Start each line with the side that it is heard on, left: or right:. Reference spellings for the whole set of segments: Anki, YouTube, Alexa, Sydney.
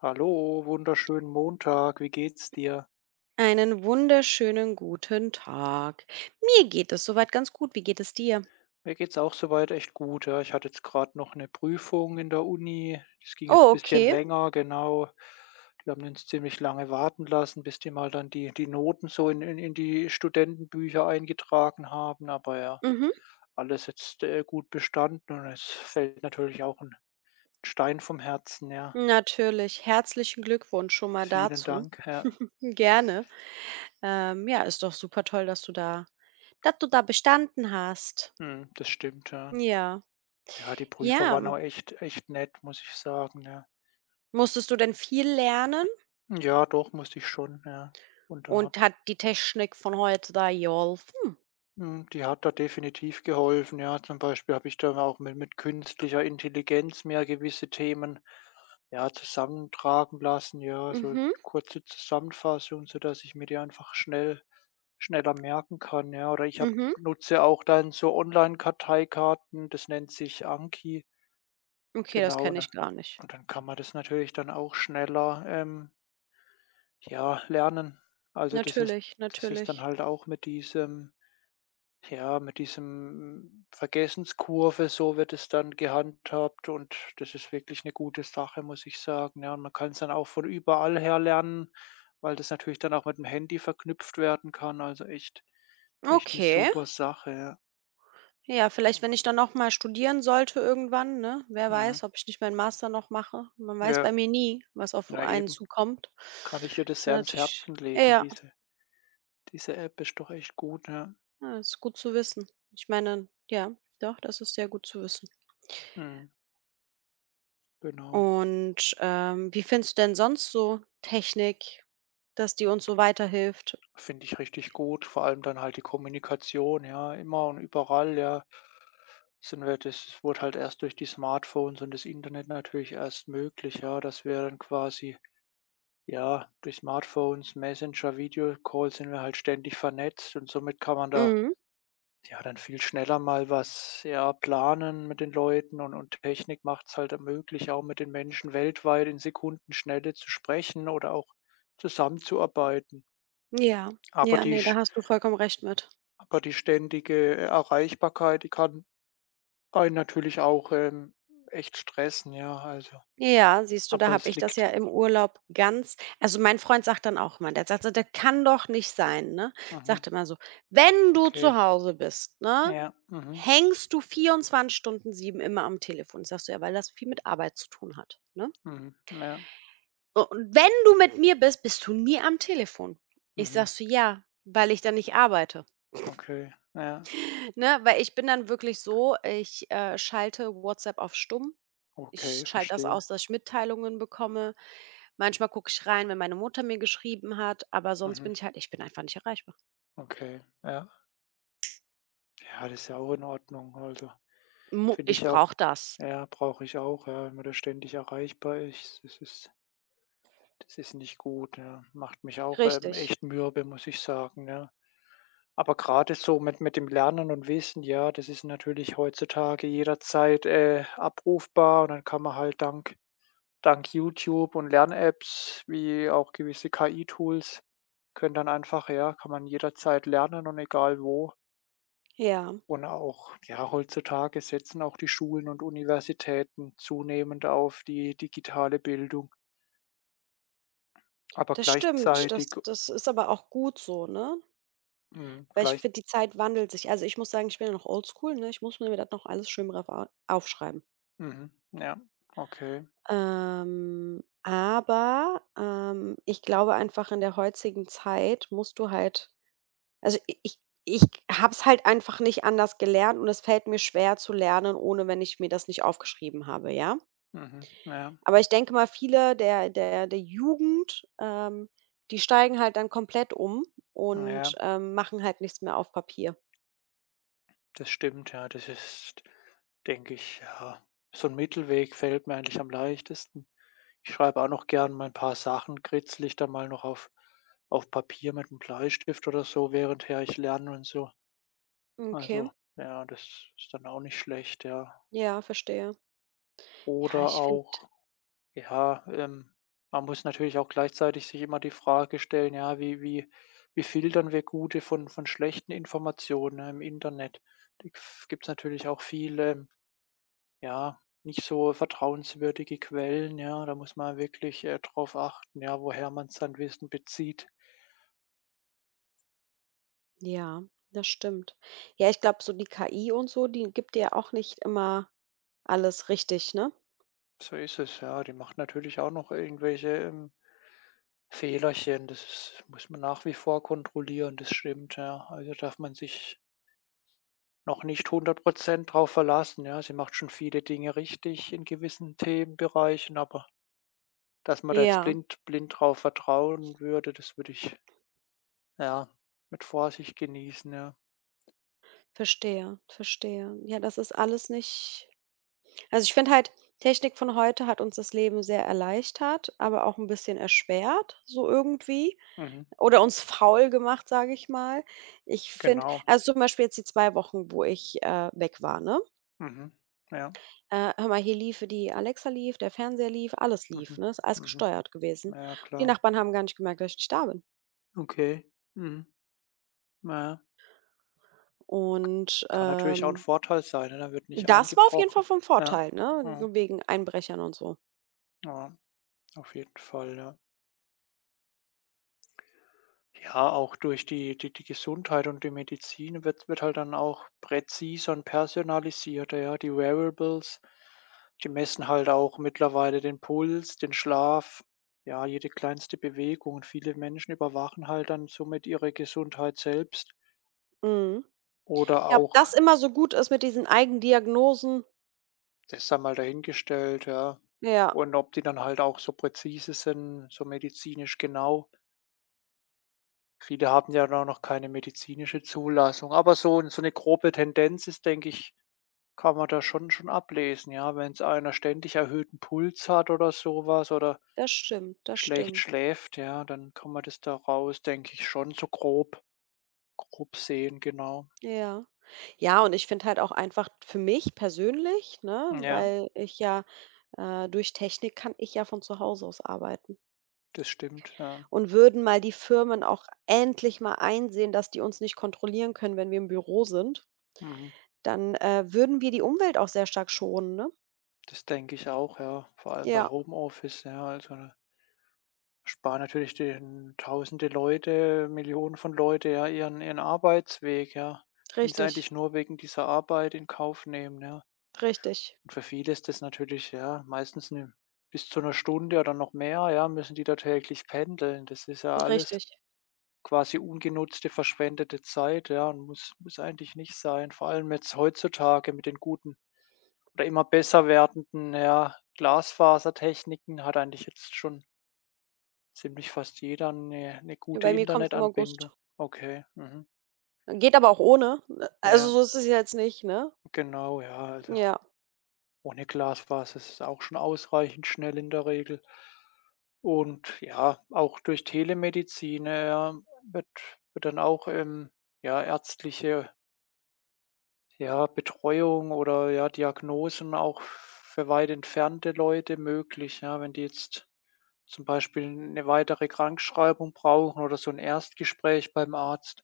left: Hallo, wunderschönen Montag. Wie geht's dir?
right: Einen wunderschönen guten Tag. Mir geht es soweit ganz gut. Wie geht es dir?
left: Mir geht's auch soweit echt gut, ja. Ich hatte jetzt gerade noch eine Prüfung in der Uni. Das ging jetzt ein
right: Oh,
left: bisschen
right: okay.
left: länger, genau. Die haben uns ziemlich lange warten lassen, bis die mal dann die Noten so in die Studentenbücher eingetragen haben. Aber ja,
right: Mhm.
left: alles jetzt, gut bestanden und es fällt natürlich auch ein Stein vom Herzen, ja.
right: Natürlich. Herzlichen Glückwunsch schon mal
left: Vielen
right: dazu.
left: Dank, ja.
right: Gerne. Ja, ist doch super toll, dass du da bestanden hast.
left: Mhm, das stimmt, ja.
right: Ja.
left: Ja, die Prüfer
right: Ja.
left: waren auch echt nett, muss ich sagen, ja.
right: Musstest du denn viel lernen?
left: Ja, doch, musste ich schon, ja. Und da
right: Und
left: habe
right: hat
left: ich
right: die Technik von heute da geholfen?
left: mhm, die hat da definitiv geholfen, ja. Zum Beispiel habe ich da auch mit künstlicher Intelligenz mehr gewisse Themen, ja, zusammentragen lassen, ja, so
right: Mhm.
left: kurze Zusammenfassung, sodass ich mir die einfach schneller merken kann, ja. Oder ich habe
right: Mhm.
left: nutze auch dann so Online-Karteikarten, das nennt sich Anki,
right: Okay, das
left: genau,
right: kenne ich gar nicht.
left: und dann kann man das natürlich dann auch schneller, ja, lernen. Also,
right: Natürlich,
left: das ist dann
right: natürlich.
left: halt auch mit diesem ja, mit diesem Vergessenskurve, so wird es dann gehandhabt und das ist wirklich eine gute Sache, muss ich sagen, ja. Und man kann es dann auch von überall her lernen, weil das natürlich dann auch mit dem Handy verknüpft werden kann. Also, echt eine
right: Okay.
left: super Sache, ja.
right: Ja, vielleicht, wenn ich dann noch mal studieren sollte irgendwann, ne? Wer
left: Mhm.
right: weiß, ob ich nicht meinen Master noch mache. Man weiß bei
left: Ja,
right: mir nie, was auf
left: na
right: einen
left: eben,
right: zukommt.
left: kann ich dir das
right: Ist ja
left: sehr ans
right: natürlich,
left: Herzen legen.
right: ja,
left: Diese App ist doch echt gut, ja.
right: ja, ist gut zu wissen. Ich meine, ja, doch, das ist sehr gut zu wissen.
left: Mhm, genau.
right: Und, wie findest du denn sonst so Technik, dass die uns so weiterhilft?
left: Finde ich richtig gut, vor allem dann halt die Kommunikation, ja, immer und überall, ja. Sind wir das wurde halt erst durch die Smartphones und das Internet natürlich erst möglich, ja, dass wir dann quasi, ja, durch Smartphones, Messenger, Videocall sind wir halt ständig vernetzt und somit kann man da,
right: Mhm.
left: ja, dann viel schneller mal was, ja, planen mit den Leuten und Technik macht es halt möglich, auch mit den Menschen weltweit in Sekundenschnelle zu sprechen oder auch zusammenzuarbeiten.
right: Ja.
left: Aber
right: Ja,
left: die
right: ne, da hast du vollkommen recht mit.
left: Aber die ständige Erreichbarkeit, die kann einen natürlich auch, echt stressen, ja, also
right: Ja, siehst du, da
left: aber
right: habe
left: es
right: ich das ja
left: liegt
right: im Urlaub ganz, also, mein Freund sagt dann auch immer, der sagt so: „Das kann doch nicht sein", ne?
left: mhm,
right: Sagt immer so: „Wenn du zu
left: okay.
right: Hause bist, ne,
left: Ja, mhm,
right: hängst du 24 Stunden 7 immer am Telefon." Ich sage so: „Ja, weil das viel mit Arbeit zu tun hat", ne?
left: mhm, ja,
right: „U und wenn du mit mir bist, bist du nie am Telefon." Ich sage
left: mhm,
right: so: „Ja, weil ich dann nicht arbeite",
left: okay, ja,
right: ne? Weil ich bin dann wirklich so, ich, schalte WhatsApp auf stumm. Ich
left: okay,
right: schalte das
left: verstehe.
right: aus, dass ich Mitteilungen bekomme. Manchmal gucke ich rein, wenn meine Mutter mir geschrieben hat, aber sonst
left: Mhm,
right: bin ich halt, ich bin einfach nicht erreichbar.
left: okay, ja. Ja, das ist ja auch in Ordnung, also
right: Mu
left: finde
right: Ich
left: ich auch
right: brauche das.
left: ja, brauche ich auch, ja, wenn man da ständig erreichbar ist. Das ist nicht gut, ja. Macht mich auch,
right: Richtig.
left: echt mürbe, muss ich sagen, ja. Aber gerade so mit dem Lernen und Wissen, ja, das ist natürlich heutzutage jederzeit, abrufbar und dann kann man halt dank YouTube und Lern-Apps wie auch gewisse KI-Tools können dann einfach ja, kann man jederzeit lernen und egal wo.
right: Ja,
left: Und auch, ja, heutzutage setzen auch die Schulen und Universitäten zunehmend auf die digitale Bildung. Aber
right: das stimmt.
left: gleichzeitig
right: Das ist aber auch gut so, ne?
left: mhm,
right: Weil ich
left: gleich
right: finde, die Zeit wandelt sich. Also, ich muss sagen, ich bin ja noch oldschool, ne? Ich muss mir das noch alles schön brav au aufschreiben.
left: Mhm. Ja, okay.
right: Aber, ich glaube einfach, in der heutigen Zeit musst du halt, also, i ich ich habe es halt einfach nicht anders gelernt und es fällt mir schwer zu lernen, ohne wenn ich mir das nicht aufgeschrieben habe, ja?
left: Mhm. Ja,
right: Aber ich denke mal, viele der Jugend, die steigen halt dann komplett um und,
left: ja,
right: machen halt nichts mehr auf Papier.
left: das stimmt, ja. Das ist, denke ich, ja, so ein Mittelweg fällt mir eigentlich am leichtesten. Ich schreibe auch noch gern mal 'n paar Sachen, kritzle ich dann mal noch auf Papier mit einem Bleistift oder so, währendher ich lerne und so.
right: Okay,
left: Also, ja, das ist dann auch nicht schlecht, ja.
right: ja, verstehe. Ja,
left: Oder
right: ich finde,
left: auch Ja, man muss natürlich auch gleichzeitig sich immer die Frage stellen, ja, wie filtern wir gute von schlechten Informationen, ne, im Internet? Da gif gibt's natürlich auch viele, ja, nicht so vertrauenswürdige Quellen, ja. Da muss man wirklich, drauf achten, ja, woher man sein Wissen bezieht.
right: ja, das stimmt. Ja, ich glaube, so die KI und so, die gibt dir auch nicht immer alles richtig, ne?
left: So ist es, ja. Die macht natürlich auch noch irgendwelche, Fehlerchen. Das ist, muss man nach wie vor kontrollieren, das stimmt, ja. Also darf man sich noch nicht hundert Prozent drauf verlassen, ja. Sie macht schon viele Dinge richtig in gewissen Themenbereichen, aber dass man da jetzt
right: Ja,
left: blind drauf vertrauen würde, das würde ich, ja, mit Vorsicht genießen, ja.
right: verstehe, verstehe. Ja, das ist alles nicht, also, ich finde halt, Technik von heute hat uns das Leben sehr erleichtert, aber auch ein bisschen erschwert, so irgendwie.
left: Mhm,
right: Oder uns faul gemacht, sage ich mal. Ich finde,
left: genau.
right: also, zum Beispiel jetzt die 2 Wochen, wo ich, weg war, ne?
left: Mhm. Ja.
right: Hör mal, hier liefe die Alexa, lief der Fernseher, lief alles, lief,
left: Mhm.
right: ne? Ist alles
left: Mhm.
right: gesteuert gewesen.
left: Ja,
right: Die
left: klar.
right: Nachbarn haben gar nicht gemerkt, dass ich nicht da bin.
left: Okay. Mhm. Ja,
right: Und,
left: kann natürlich auch ein Vorteil sein, ne? Da wird nicht
right: das war auf jeden Fall
left: eingebrochen.
right: vom
left: Ja.
right: Vorteil, ne,
left: Mhm.
right: wegen Einbrechern und so.
left: Ja, auf jeden Fall, ja. Ja, auch durch die Gesundheit und die Medizin wird halt dann auch präziser und personalisierter, ja. Die Wearables, die messen halt auch mittlerweile den Puls, den Schlaf, ja, jede kleinste Bewegung und viele Menschen überwachen halt dann somit ihre Gesundheit selbst
right: Mhm.
left: oder
right: Ja, ob das
left: auch
right: immer so gut ist mit diesen Eigendiagnosen,
left: das sei mal dahingestellt, ja.
right: ja,
left: Und ob die dann halt auch so präzise sind, so medizinisch genau. Viele haben ja dann noch keine medizinische Zulassung, aber so eine grobe Tendenz ist, denke ich, kann man da schon ablesen, ja, wenn es einer ständig erhöhten Puls hat oder sowas oder
right: das stimmt, das
left: schlecht
right: stimmt.
left: schläft, ja, dann kann man das daraus, denke ich, schon so grob sehen, genau.
right: Ja. Ja, und ich finde halt auch einfach für mich persönlich, ne,
left: Ja,
right: weil ich ja, durch Technik kann ich ja von zu Hause aus arbeiten.
left: das stimmt, ja.
right: Und würden mal die Firmen auch endlich mal einsehen, dass die uns nicht kontrollieren können, wenn wir im Büro sind,
left: Mhm.
right: dann, würden wir die Umwelt auch sehr stark schonen, ne?
left: Das denke ich auch, ja, vor allem bei
right: Ja,
left: Homeoffice, ja, also, da sparen natürlich den tausende Leute, Millionen von Leute, ja, ihren Arbeitsweg, ja, den sie
right: richtig,
left: eigentlich nur wegen dieser Arbeit in Kauf nehmen, ja.
right: richtig,
left: Und für viele ist das natürlich, ja, meistens 'ne bis zu einer Stunde oder noch mehr, ja, müssen die da täglich pendeln. Das ist ja alles
right: richtig.
left: quasi ungenutzte, verschwendete Zeit, ja, und muss eigentlich nicht sein. Vor allem jetzt heutzutage mit den guten oder immer besser werdenden, ja, Glasfasertechniken hat eigentlich jetzt schon ziemlich fast jeder eine 'ne gute
right: Bei mir kommt es im August.
left: Internetanbindung. Okay, mhm.
right: Geht aber auch ohne. Also
left: Ja,
right: so ist es jetzt nicht, ne?
left: genau, ja, also
right: Ja,
left: ohne Glasfaser ist es auch schon ausreichend schnell in der Regel. Und ja, auch durch Telemedizin, wird wird dann auch, ja, ärztliche, ja, Betreuung oder, ja, Diagnosen auch für weit entfernte Leute möglich, ja? Wenn die jetzt zum Beispiel eine weitere Krankschreibung brauchen oder so ein Erstgespräch beim Arzt,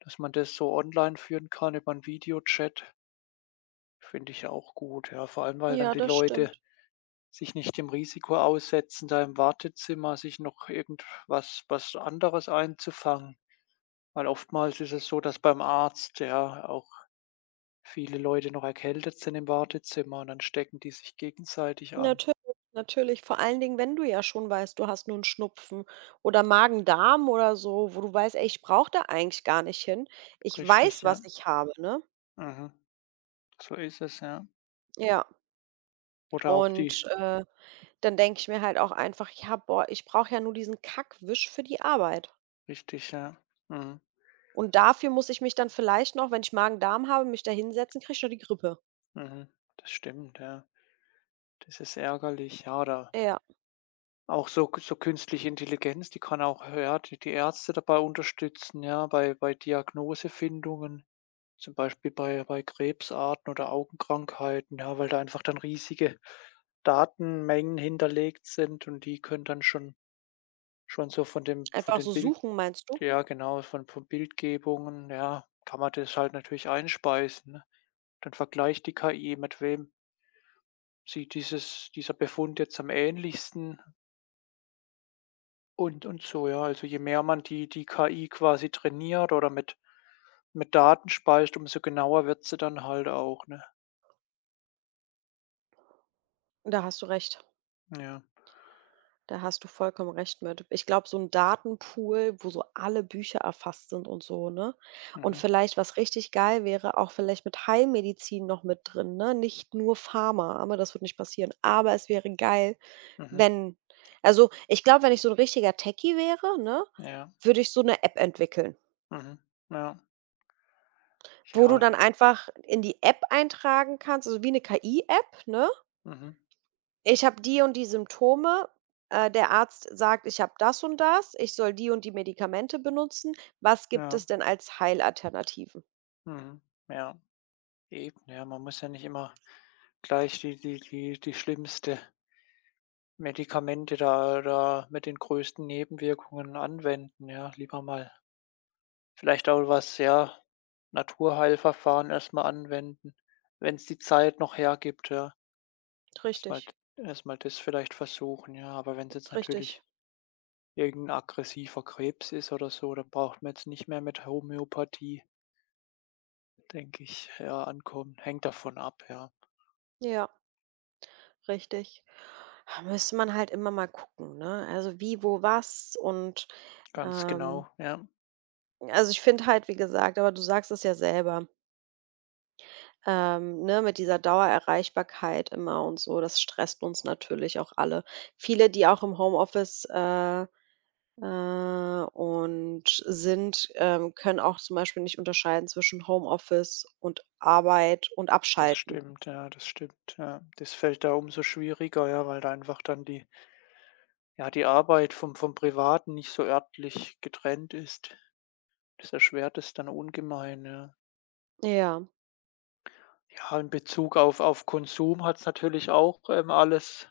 left: dass man das so online führen kann über 'n Videochat, finde ich auch gut, ja. Vor allem, weil dann
right: ja,
left: die
right: das
left: Leute
right: stimmt.
left: sich nicht dem Risiko aussetzen, da im Wartezimmer sich noch irgendwas was anderes einzufangen. Weil oftmals ist es so, dass beim Arzt, ja, auch viele Leute noch erkältet sind im Wartezimmer und dann stecken die sich gegenseitig an.
right: Natürlich, natürlich. Vor allen Dingen, wenn du ja schon weißt, du hast nur einen Schnupfen oder Magen-Darm oder so, wo du weißt: „Ey, ich brauche da eigentlich gar nicht hin. Ich
left: Richtig,
right: weiß,
left: ja.
right: was ich habe", ne?
left: Mhm. So ist es, ja.
right: Ja,
left: Oder auch die
right: und, dann denke ich mir halt auch einfach: „Ja, boah, ich brauche ja nur diesen Kackwisch für die Arbeit.
left: richtig, ja. Mhm.
right: Und dafür muss ich mich dann vielleicht noch, wenn ich Magen-Darm habe, mich da hinsetzen, kriege ich noch die Grippe."
left: Mhm. Das stimmt, ja. Das ist ärgerlich, ja, da
right: Ja,
left: auch so künstliche Intelligenz, die kann auch, ja, die Ärzte dabei unterstützen, ja, bei Diagnosefindungen. Zum Beispiel bei Krebsarten oder Augenkrankheiten, ja, weil da einfach dann riesige Datenmengen hinterlegt sind und die können dann schon so von dem von
right: einfach
left: den
right: so
left: Bild
right: suchen, meinst du?
left: ja genau, von Bildgebungen, ja, kann man das halt natürlich einspeisen, ne? Dann vergleicht die KI, mit wem sieht dieses dieser Befund jetzt am ähnlichsten und so, ja. Also, je mehr man die die KI quasi trainiert oder mit Daten speist, umso genauer wird sie dann halt auch, ne?
right: Da hast du recht.
left: Ja,
right: Da hast du vollkommen recht mit. Ich glaube, so ein Datenpool, wo so alle Bücher erfasst sind und so, ne? Und
left: mhm.
right: vielleicht, was richtig geil wäre, auch vielleicht mit Heilmedizin noch mit drin, ne? Nicht nur Pharma, aber das wird nicht passieren. Aber es wäre geil,
left: Mhm.
right: wenn, also, ich glaube, wenn ich so ein richtiger Techie wäre, ne,
left: Ja.
right: würde ich so eine App entwickeln,
left: Mhm. Ja.
right: wo du
left: Ja.
right: dann einfach in die App eintragen kannst, also wie 'ne KI-App, ne?
left: Mhm.
right: Ich habe die und die Symptome. Der Arzt sagt, ich habe das und das. Ich soll die und die Medikamente benutzen. Was gibt
left: Ja.
right: es denn als Heilalternativen?
left: Mhm. Ja. Eben, ja. Man muss ja nicht immer gleich die schlimmste Medikamente da mit den größten Nebenwirkungen anwenden, ja. Lieber mal vielleicht auch was, ja, Naturheilverfahren erst mal anwenden, wenn's die Zeit noch hergibt, ja. erstmal
right: Richtig,
left: Erstmal das vielleicht versuchen, ja. Aber wenn's jetzt
right: richtig.
left: natürlich irgendein aggressiver Krebs ist oder so, dann braucht man jetzt nicht mehr mit Homöopathie denke ich, ja, ankommen. Hängt davon ab, ja.
right: Ja, richtig. Da müsste man halt immer mal gucken, ne? Also wie, wo, was und
left: Ganz genau,
right: ähm,
left: ja.
right: also ich finde halt, wie gesagt, aber du sagst es ja selber, ne, mit dieser Dauererreichbarkeit immer und so, das stresst uns natürlich auch alle. Viele, die auch im Homeoffice, äh, und sind, können auch zum Beispiel nicht unterscheiden zwischen Homeoffice und Arbeit und
left: Das
right: Abschalten.
left: stimmt, ja, das stimmt, ja. Das fällt da umso schwieriger, ja, weil da einfach dann die ja, die Arbeit vom Privaten nicht so örtlich getrennt ist. Das erschwert es dann ungemein, ja.
right: Ja,
left: Ja, in Bezug auf Konsum hat es natürlich auch, alles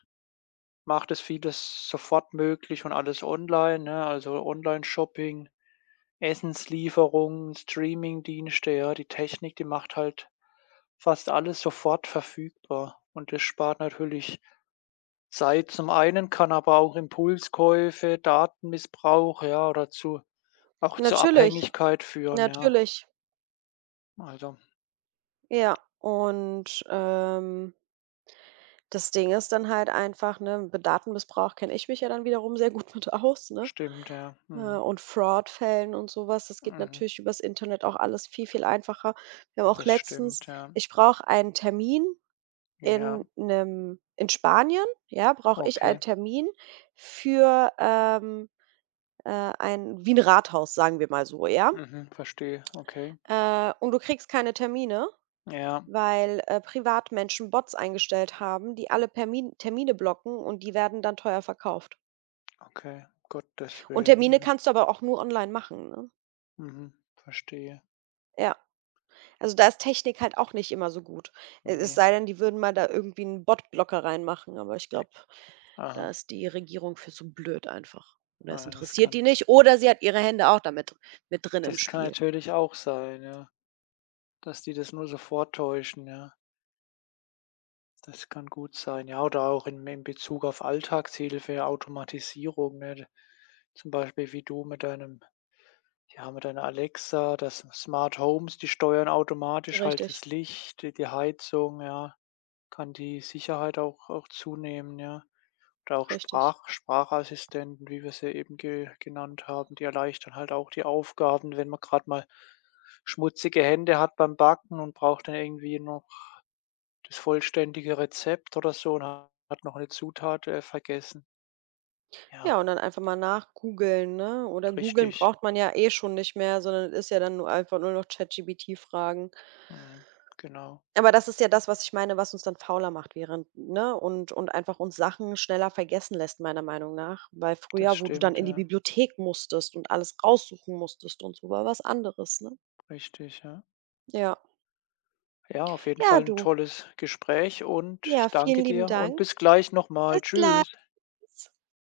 left: macht es vieles sofort möglich und alles online, ne? Also, Online-Shopping Onlineshopping, Essenslieferungen, dienste ja. Die Technik, die macht halt fast alles sofort verfügbar und das spart natürlich Zeit zum einen, kann aber auch Impulskäufe, Datenmissbrauch, ja, oder zu auch zur
right: natürlich,
left: Abhängigkeit führen, ja.
right: natürlich,
left: Also,
right: ja. Und das Ding ist dann halt einfach, ne, mit Datenmissbrauch kenne ich mich ja dann wiederum sehr gut mit aus, ne?
left: stimmt, ja. Mhm.
right: Und Fraud-Fällen und sowas, das geht
left: Mhm.
right: natürlich übers Internet auch alles viel, viel einfacher. Wir haben auch
left: Das
right: letztens,
left: stimmt, ja.
right: ich brauche einen Termin in
left: Ja,
right: 'nem in Spanien, ja, brauche ich einen
left: okay.
right: Termin für, äh, ein wie ein Rathaus, sagen wir mal so, ja?
left: Mhm, verstehe. Okay.
right: Und du kriegst keine Termine,
left: Ja,
right: weil, Privatmenschen Bots eingestellt haben, die alle Permin Termine blocken und die werden dann teuer verkauft.
left: okay. Gottes
right: Und Termine
left: Willen.
right: kannst du aber auch nur online machen, ne?
left: Mhm. Mhm. Verstehe.
right: Ja. Also, da ist Technik halt auch nicht immer so gut. Es
left: Ne.
right: sei denn, die würden mal da irgendwie einen Botblocker reinmachen, aber ich glaube, da
left: Aha.
right: ist die Regierung für zu blöd einfach. Oder es
left: Ah,
right: interessiert die nicht oder sie hat ihre Hände auch damit mit drin im
left: das kann
right: Spiel.
left: natürlich auch sein, ja, dass die das nur so vortäuschen, ja. Das kann gut sein, ja, oder auch in Bezug auf Alltagshilfe, Automatisierung, ne? Zum Beispiel wie du mit deinem ja, mit deiner Alexa, das Smart Homes, die steuern automatisch halt
right: Richtig,
left: das Licht, die Heizung, ja, kann die Sicherheit auch zunehmen, ja. Oder auch
right: richtig.
left: Sprachassistenten, wie wir sie eben ge genannt haben, die erleichtern halt auch die Aufgaben, wenn man gerade mal schmutzige Hände hat beim Backen und braucht dann irgendwie noch das vollständige Rezept oder so und ha- hat noch eine Zutat, vergessen.
right: Ja,
left: Ja,
right: und dann einfach mal nachgoogeln, ne? Oder googeln
left: richtig.
right: braucht man ja eh schon nicht mehr, sondern ist ja dann nur einfach nur noch ChatGPT fragen.
left: Mhm, genau.
right: Aber das ist ja das, was ich meine, was uns dann fauler macht während, ne? Und einfach uns Sachen schneller vergessen lässt, meiner Meinung nach. Weil
left: Das
right: früher, wo du dann
left: stimmt,
right: in die
left: ja.
right: Bibliothek musstest und alles raussuchen musstest und so, war was anderes, ne?
left: Richtig, ja.
right: Ja.
left: Ja, auf jeden
right: Ja,
left: Fall ein
right: du.
left: tolles Gespräch und
right: Ja,
left: ich danke
right: vielen lieben
left: dir und
right: Dank.
left: bis gleich noch
right: Bis
left: mal.
right: gleich.
left: Tschüss.